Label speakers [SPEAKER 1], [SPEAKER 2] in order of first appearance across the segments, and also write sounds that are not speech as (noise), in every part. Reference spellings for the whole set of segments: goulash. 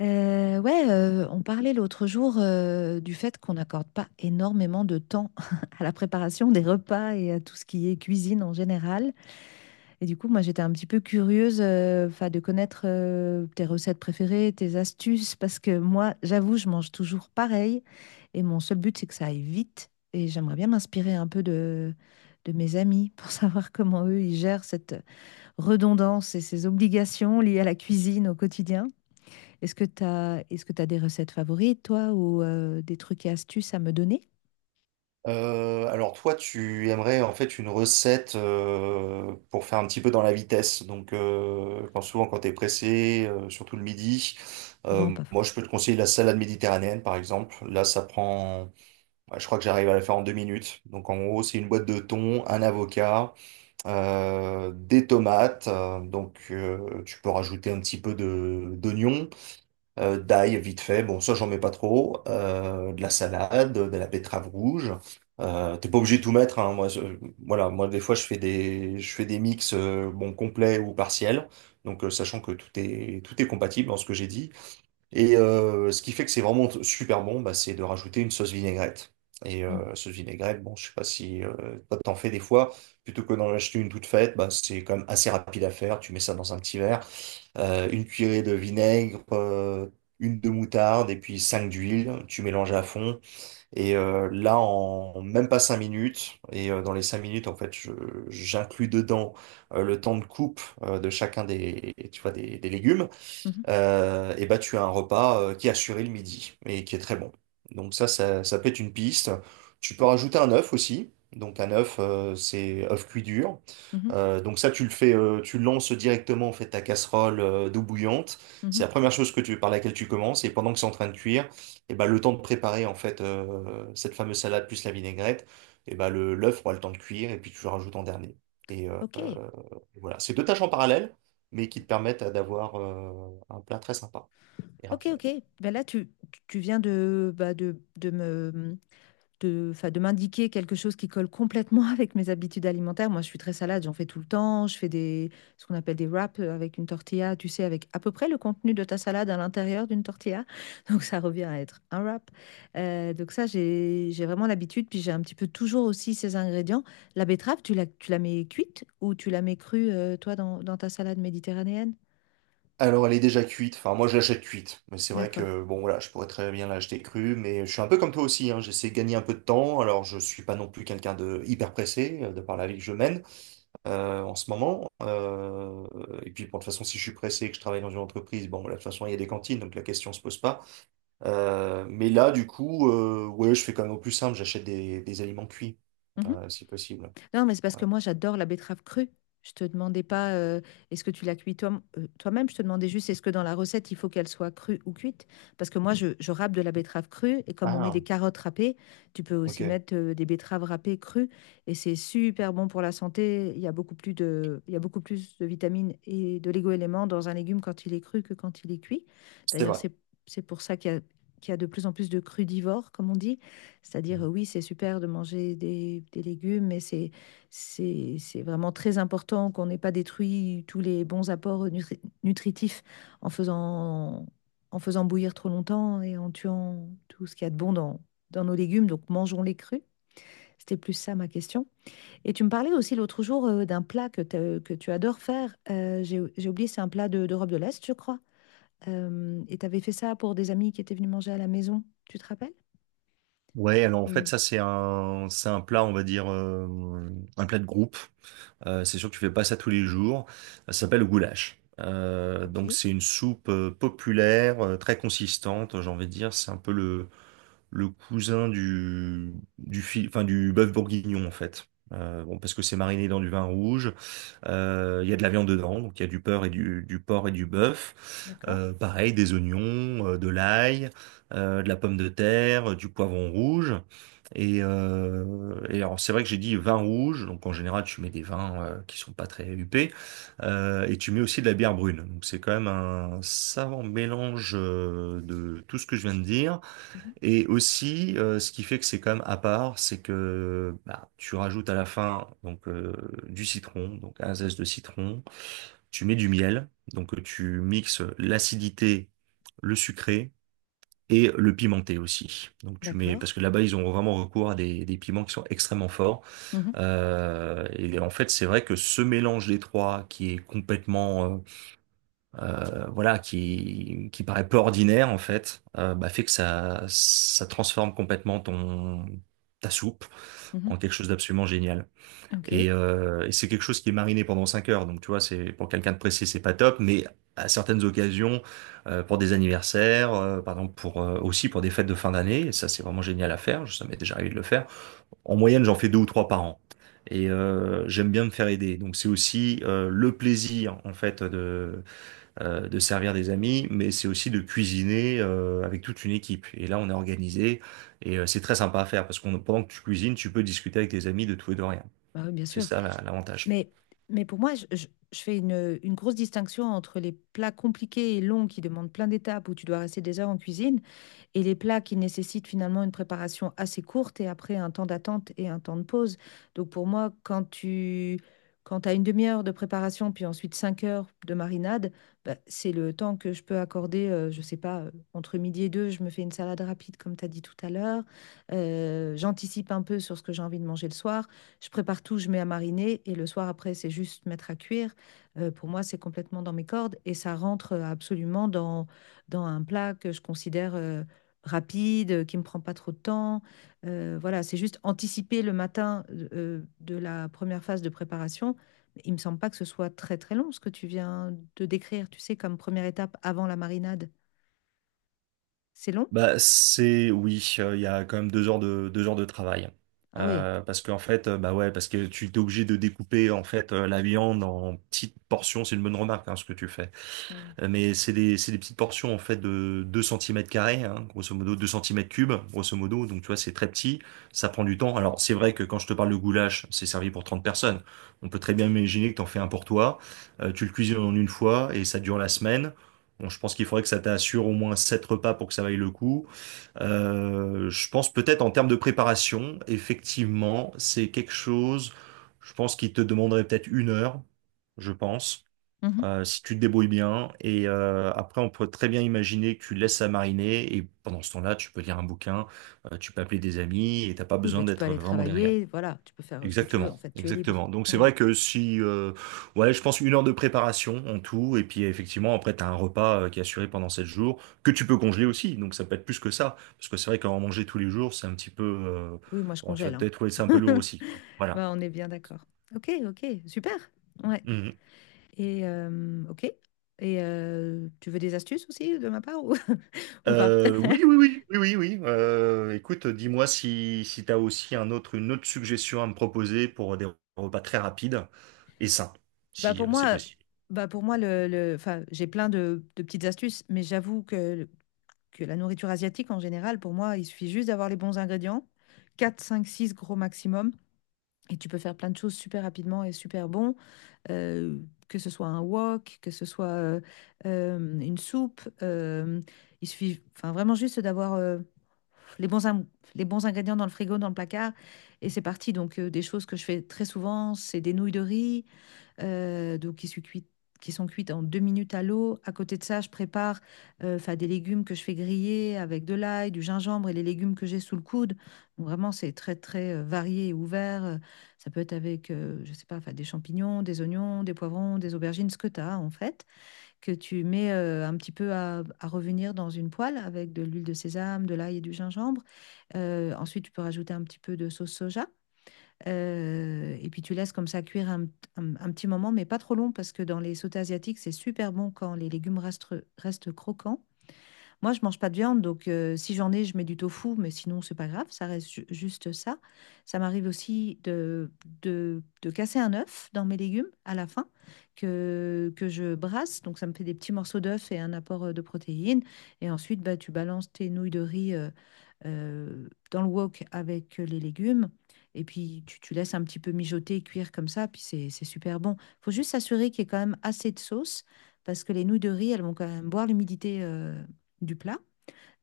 [SPEAKER 1] Ouais, on parlait l'autre jour du fait qu'on n'accorde pas énormément de temps (laughs) à la préparation des repas et à tout ce qui est cuisine en général. Et du coup, moi, j'étais un petit peu curieuse 'fin, de connaître tes recettes préférées, tes astuces, parce que moi, j'avoue, je mange toujours pareil et mon seul but, c'est que ça aille vite. Et j'aimerais bien m'inspirer un peu de mes amis pour (laughs) savoir comment eux, ils gèrent cette redondance et ces obligations liées à la cuisine au quotidien. Est-ce que tu as des recettes favorites, toi, ou des trucs et astuces à me donner?
[SPEAKER 2] Alors toi, tu aimerais en fait une recette pour faire un petit peu dans la vitesse. Donc quand souvent quand t'es pressé, surtout le midi,
[SPEAKER 1] Non, pas.
[SPEAKER 2] moi je peux te conseiller la salade méditerranéenne par exemple. Là ça prend, je crois que j'arrive à la faire en 2 minutes. Donc en gros c'est une boîte de thon, un avocat, des tomates. Donc tu peux rajouter un petit peu de d'oignon d'ail vite fait, bon ça j'en mets pas trop, de la salade, de la betterave rouge. T'es pas obligé de tout mettre, hein. Voilà, moi des fois je fais des mix bon complets ou partiels, donc sachant que tout est compatible dans ce que j'ai dit. Et ce qui fait que c'est vraiment super bon, c'est de rajouter une sauce vinaigrette. Et
[SPEAKER 1] Mm.
[SPEAKER 2] sauce vinaigrette, bon je sais pas si toi, t'en fais des fois, plutôt que d'en acheter une toute faite, c'est quand même assez rapide à faire. Tu mets ça dans un petit verre une cuillerée de vinaigre, une de moutarde et puis 5 d'huile. Tu mélanges à fond. Et là, en même pas 5 minutes, et dans les 5 minutes, en fait, j'inclus dedans le temps de coupe de chacun des, tu vois, des légumes
[SPEAKER 1] Mhm,
[SPEAKER 2] et bah tu as un repas qui est assuré le midi et qui est très bon. Donc ça peut être une piste. Tu peux rajouter un œuf aussi. Donc un œuf, c'est œuf cuit dur.
[SPEAKER 1] mhm,
[SPEAKER 2] Donc ça, tu le fais, tu lances directement en fait ta casserole d'eau bouillante. C'est
[SPEAKER 1] mhm.
[SPEAKER 2] la première chose que tu, par laquelle tu commences. Et pendant que c'est en train de cuire, et bah, le temps de préparer en fait cette fameuse salade plus la vinaigrette, et bah, le l'œuf aura le temps de cuire et puis tu le rajoutes en dernier. Et euh,
[SPEAKER 1] Ok,
[SPEAKER 2] euh, voilà, c'est deux tâches en parallèle, mais qui te permettent d'avoir un plat très sympa et
[SPEAKER 1] ok,
[SPEAKER 2] rapide.
[SPEAKER 1] ok. Ben là, tu viens de, bah, de me, mmh, de, enfin, de m'indiquer quelque chose qui colle complètement (laughs) avec mes habitudes alimentaires. Moi, je suis très salade, j'en fais tout le temps. Je fais ce qu'on appelle des wraps avec une tortilla, tu sais, avec à peu près le contenu de ta salade à l'intérieur d'une tortilla. (laughs) Donc, ça revient à être un wrap. Donc, ça, j'ai vraiment l'habitude. Puis, j'ai un petit peu toujours aussi ces ingrédients. La betterave, tu la mets cuite ou tu la mets crue, toi, dans ta salade méditerranéenne?
[SPEAKER 2] Alors, elle est déjà cuite. Enfin, moi, je l'achète cuite. Mais c'est vrai
[SPEAKER 1] D'accord.
[SPEAKER 2] que, bon, voilà, je pourrais très bien l'acheter crue. Mais je suis un peu comme toi aussi, hein. J'essaie de gagner un peu de temps. Alors, je suis pas non plus quelqu'un de hyper pressé, de par la vie que je mène en ce moment. Et puis, bon, de toute façon, si je suis pressé et que je travaille dans une entreprise, bon, voilà, de toute façon, il y a des cantines. Donc, la question se pose pas. Mais là, du coup, ouais, je fais quand même au plus simple. J'achète des aliments cuits, si possible.
[SPEAKER 1] Non, mais c'est parce
[SPEAKER 2] Ouais.
[SPEAKER 1] que moi, j'adore la betterave crue. Je te demandais pas est-ce que tu la cuis toi, même je te demandais juste est-ce que dans la recette, il faut qu'elle soit crue ou cuite. Parce que moi, je râpe de la betterave crue et comme on met
[SPEAKER 2] Ah,
[SPEAKER 1] des carottes râpées, tu peux aussi
[SPEAKER 2] ok.
[SPEAKER 1] mettre des betteraves râpées crues et c'est super bon pour la santé. Il y a beaucoup plus de, il y a beaucoup plus de vitamines et de légumes dans un légume quand il est cru que quand il est cuit.
[SPEAKER 2] C'est
[SPEAKER 1] D'ailleurs,
[SPEAKER 2] vrai.
[SPEAKER 1] c'est pour ça qu'il y a de plus en plus de crudivores, comme on dit. C'est-à-dire, oui, c'est super de manger des légumes, mais c'est vraiment très important qu'on n'ait pas détruit tous les bons apports nutritifs en faisant, en faisant bouillir trop longtemps et en tuant tout ce qu'il y a de bon dans nos légumes. Donc mangeons-les crus. C'était plus ça ma question. Et tu me parlais aussi l'autre jour d'un plat que tu adores faire. J'ai oublié, c'est un plat d'Europe de l'Est, je crois. Et tu avais fait ça pour des amis qui étaient venus manger à la maison. Tu te rappelles?
[SPEAKER 2] Ouais, alors en fait,
[SPEAKER 1] Euh,
[SPEAKER 2] ça, c'est un plat, on va dire, un plat de groupe. C'est sûr que tu fais pas ça tous les jours. Ça s'appelle le goulash.
[SPEAKER 1] ok,
[SPEAKER 2] Donc c'est une soupe populaire, très consistante, j'ai envie de dire. C'est un peu le cousin du, enfin, du bœuf bourguignon en fait. Bon, parce que c'est mariné dans du vin rouge. Il y a de la viande dedans, donc il y a du porc et du bœuf.
[SPEAKER 1] d'accord.
[SPEAKER 2] Pareil, des oignons, de l'ail, de la pomme de terre, du poivron rouge. Et alors c'est vrai que j'ai dit vin rouge, donc en général tu mets des vins qui sont pas très huppés, et tu mets aussi de la bière brune. Donc c'est quand même un savant mélange de tout ce que je viens de dire.
[SPEAKER 1] Mhm.
[SPEAKER 2] Et aussi ce qui fait que c'est quand même à part, c'est que bah, tu rajoutes à la fin donc du citron, donc un zeste de citron, tu mets du miel, donc tu mixes l'acidité, le sucré et le pimenté aussi. Donc tu mets,
[SPEAKER 1] D'accord.
[SPEAKER 2] parce que là-bas, ils ont vraiment recours à des piments qui sont extrêmement forts.
[SPEAKER 1] Mhm,
[SPEAKER 2] Et en fait, c'est vrai que ce mélange des trois, qui est complètement, voilà, qui paraît peu ordinaire en fait, bah, fait que ça transforme complètement ton ta soupe
[SPEAKER 1] mhm.
[SPEAKER 2] en quelque chose d'absolument génial.
[SPEAKER 1] Ok.
[SPEAKER 2] Et c'est quelque chose qui est mariné pendant 5 heures. Donc, tu vois, c'est pour quelqu'un de pressé, c'est pas top. Mais à certaines occasions, pour des anniversaires, par exemple, pour aussi pour des fêtes de fin d'année, et ça c'est vraiment génial à faire. Ça m'est déjà arrivé de le faire. En moyenne, j'en fais 2 ou 3 par an. Et j'aime bien me faire aider. Donc, c'est aussi le plaisir en fait de servir des amis, mais c'est aussi de cuisiner avec toute une équipe. Et là, on est organisé et c'est très sympa à faire parce qu'on pendant que tu cuisines, tu peux discuter avec tes amis de tout et de rien.
[SPEAKER 1] Bah oui, bien
[SPEAKER 2] C'est
[SPEAKER 1] sûr.
[SPEAKER 2] ça la- l'avantage.
[SPEAKER 1] Mais, mais pour moi, je fais une grosse distinction entre les plats compliqués et longs qui demandent plein d'étapes où tu dois rester des heures en cuisine et les plats qui nécessitent finalement une préparation assez courte et après un temps d'attente et un temps de pause. Donc pour moi, quand as une demi-heure de préparation, puis ensuite 5 heures de marinade, bah, c'est le temps que je peux accorder, je sais pas, entre midi et deux, je me fais une salade rapide, comme tu as dit tout à l'heure. J'anticipe un peu sur ce que j'ai envie de manger le soir. Je prépare tout, je mets à mariner, et le soir après, c'est juste mettre à cuire. Pour moi, c'est complètement dans mes cordes, et ça rentre absolument dans, un plat que je considère rapide, qui ne me prend pas trop de temps. Voilà, c'est juste anticiper le matin de la première phase de préparation. Il ne me semble pas que ce soit très très long ce que tu viens de décrire, tu sais, comme première étape avant la marinade. C'est long?
[SPEAKER 2] Bah, c'est oui, il y a quand même 2 heures de travail.
[SPEAKER 1] Ah oui.
[SPEAKER 2] Parce qu'en fait, bah ouais, parce que tu es obligé de découper en fait la viande en petites portions. C'est une bonne remarque hein, ce que tu fais.
[SPEAKER 1] Mm.
[SPEAKER 2] Mais c'est des petites portions en fait de 2 centimètres carrés, hein, grosso modo 2 centimètres cubes, grosso modo. Donc tu vois, c'est très petit, ça prend du temps. Alors c'est vrai que quand je te parle de goulash, c'est servi pour 30 personnes. On peut très bien imaginer que t'en fais un pour toi, tu le cuisines en une fois et ça dure la semaine. Bon, je pense qu'il faudrait que ça t'assure au moins 7 repas pour que ça vaille le coup. Je pense peut-être en termes de préparation, effectivement, c'est quelque chose, je pense qu'il te demanderait peut-être 1 heure, je pense,
[SPEAKER 1] Mhm.
[SPEAKER 2] si tu te débrouilles bien. Et après, on peut très bien imaginer que tu laisses ça mariner et pendant ce temps-là, tu peux lire un bouquin, tu peux appeler des amis et t'as pas
[SPEAKER 1] Oui, bah,
[SPEAKER 2] besoin
[SPEAKER 1] tu peux
[SPEAKER 2] d'être
[SPEAKER 1] aller
[SPEAKER 2] vraiment derrière.
[SPEAKER 1] travailler, voilà, tu peux faire ce que tu veux, en
[SPEAKER 2] Exactement,
[SPEAKER 1] fait, tu es libre.
[SPEAKER 2] exactement. Donc c'est
[SPEAKER 1] Ouais.
[SPEAKER 2] vrai que si, ouais, je pense 1 heure de préparation en tout, et puis effectivement après t'as un repas qui est assuré pendant 7 jours que tu peux congeler aussi. Donc ça peut être plus que ça, parce que c'est vrai qu'en manger tous les jours, c'est un petit peu,
[SPEAKER 1] Oui, moi je
[SPEAKER 2] bon, tu vas
[SPEAKER 1] congèle, hein.
[SPEAKER 2] peut-être trouver ça un peu lourd
[SPEAKER 1] (laughs)
[SPEAKER 2] aussi, quoi. Voilà.
[SPEAKER 1] Bah, on est bien d'accord. Ok, ok, super. Ouais. Et ok. Et tu veux des astuces aussi de ma part ou, (laughs) ou pas?
[SPEAKER 2] Oui,
[SPEAKER 1] (laughs)
[SPEAKER 2] oui, oui, oui, oui, oui. Écoute, dis-moi si, si tu as aussi une autre suggestion à me proposer pour des repas très rapides et sains,
[SPEAKER 1] Bah
[SPEAKER 2] si
[SPEAKER 1] pour
[SPEAKER 2] c'est
[SPEAKER 1] moi,
[SPEAKER 2] possible.
[SPEAKER 1] bah pour moi le, enfin, j'ai plein de petites astuces, mais j'avoue que la nourriture asiatique, en général, pour moi, il suffit juste d'avoir les bons ingrédients, 4, 5, 6 gros maximum, et tu peux faire plein de choses super rapidement et super bon, euh, que ce soit un wok, que ce soit une soupe. Il suffit enfin, vraiment juste d'avoir les bons, les bons ingrédients dans le frigo, dans le placard, et c'est parti. Donc, des choses que je fais très souvent, c'est des nouilles de riz, donc qui sont cuites en 2 minutes à l'eau. À côté de ça, je prépare 'fin, des légumes que je fais griller avec de l'ail, du gingembre et les légumes que j'ai sous le coude. Donc, vraiment, c'est très, très varié et ouvert. Ça peut être avec, je sais pas, 'fin, des champignons, des oignons, des poivrons, des aubergines, ce que tu as en fait, que tu mets un petit peu à revenir dans une poêle avec de l'huile de sésame, de l'ail et du gingembre. Ensuite, tu peux rajouter un petit peu de sauce soja. Et puis tu laisses comme ça cuire un, un petit moment, mais pas trop long parce que dans les sautés asiatiques, c'est super bon quand les légumes restent, restent croquants. Moi, je mange pas de viande, donc si j'en ai, je mets du tofu, mais sinon, c'est pas grave, ça reste juste ça. Ça m'arrive aussi de, de casser un œuf dans mes légumes à la fin que je brasse, donc ça me fait des petits morceaux d'œuf et un apport de protéines. Et ensuite, bah, tu balances tes nouilles de riz dans le wok avec les légumes. Et puis tu laisses un petit peu mijoter, cuire comme ça, puis c'est super bon. Faut juste s'assurer qu'il y ait quand même assez de sauce, parce que les nouilles de riz, elles vont quand même boire l'humidité du plat.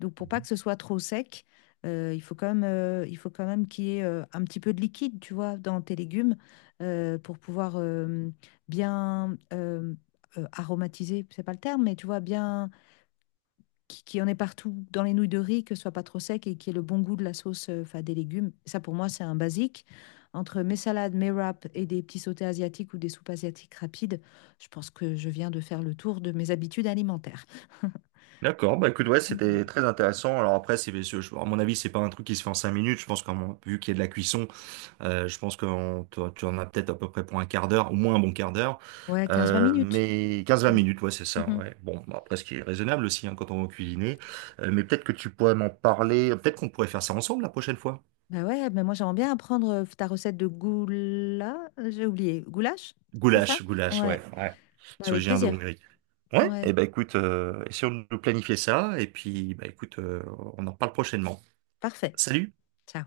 [SPEAKER 1] Donc pour pas que ce soit trop sec, il faut quand même, il faut quand même qu'il y ait un petit peu de liquide, tu vois, dans tes légumes pour pouvoir bien aromatiser, c'est pas le terme, mais tu vois, bien qui en ait partout dans les nouilles de riz, que ce soit pas trop sec et qu'il y ait le bon goût de la sauce, enfin des légumes. Ça pour moi, c'est un basique. Entre mes salades, mes wraps et des petits sautés asiatiques ou des soupes asiatiques rapides, je pense que je viens de faire le tour de mes habitudes alimentaires. (laughs)
[SPEAKER 2] D'accord, bah écoute, ouais,
[SPEAKER 1] Hmm.
[SPEAKER 2] c'était très intéressant. Alors après, à mon avis, c'est pas un truc qui se fait en 5 minutes. Je pense qu'en vu qu'il y a de la cuisson, je pense que tu en as peut-être à peu près pour un quart d'heure, au moins un bon quart d'heure.
[SPEAKER 1] Ouais, quinze vingt minutes.
[SPEAKER 2] Mais quinze vingt
[SPEAKER 1] Mmh.
[SPEAKER 2] minutes, ouais, c'est ça.
[SPEAKER 1] Mmh.
[SPEAKER 2] Ouais. Bon, bah, après, ce qui est raisonnable aussi hein, quand on va cuisiner. Mais peut-être que tu pourrais m'en parler. Peut-être qu'on pourrait faire ça ensemble la prochaine fois.
[SPEAKER 1] Bah, ouais, mais moi j'aimerais bien apprendre, ta recette de goula j'ai oublié, goulash? C'est ça?
[SPEAKER 2] Goulash, goulash,
[SPEAKER 1] Ouais,
[SPEAKER 2] ouais, ouais.
[SPEAKER 1] bah, avec
[SPEAKER 2] Syrien de
[SPEAKER 1] plaisir.
[SPEAKER 2] Hongrie. Ouais, et
[SPEAKER 1] Ouais,
[SPEAKER 2] ben écoute, essayons de planifier ça, et puis bah écoute, on en parle prochainement.
[SPEAKER 1] parfait.
[SPEAKER 2] Salut!
[SPEAKER 1] Ciao.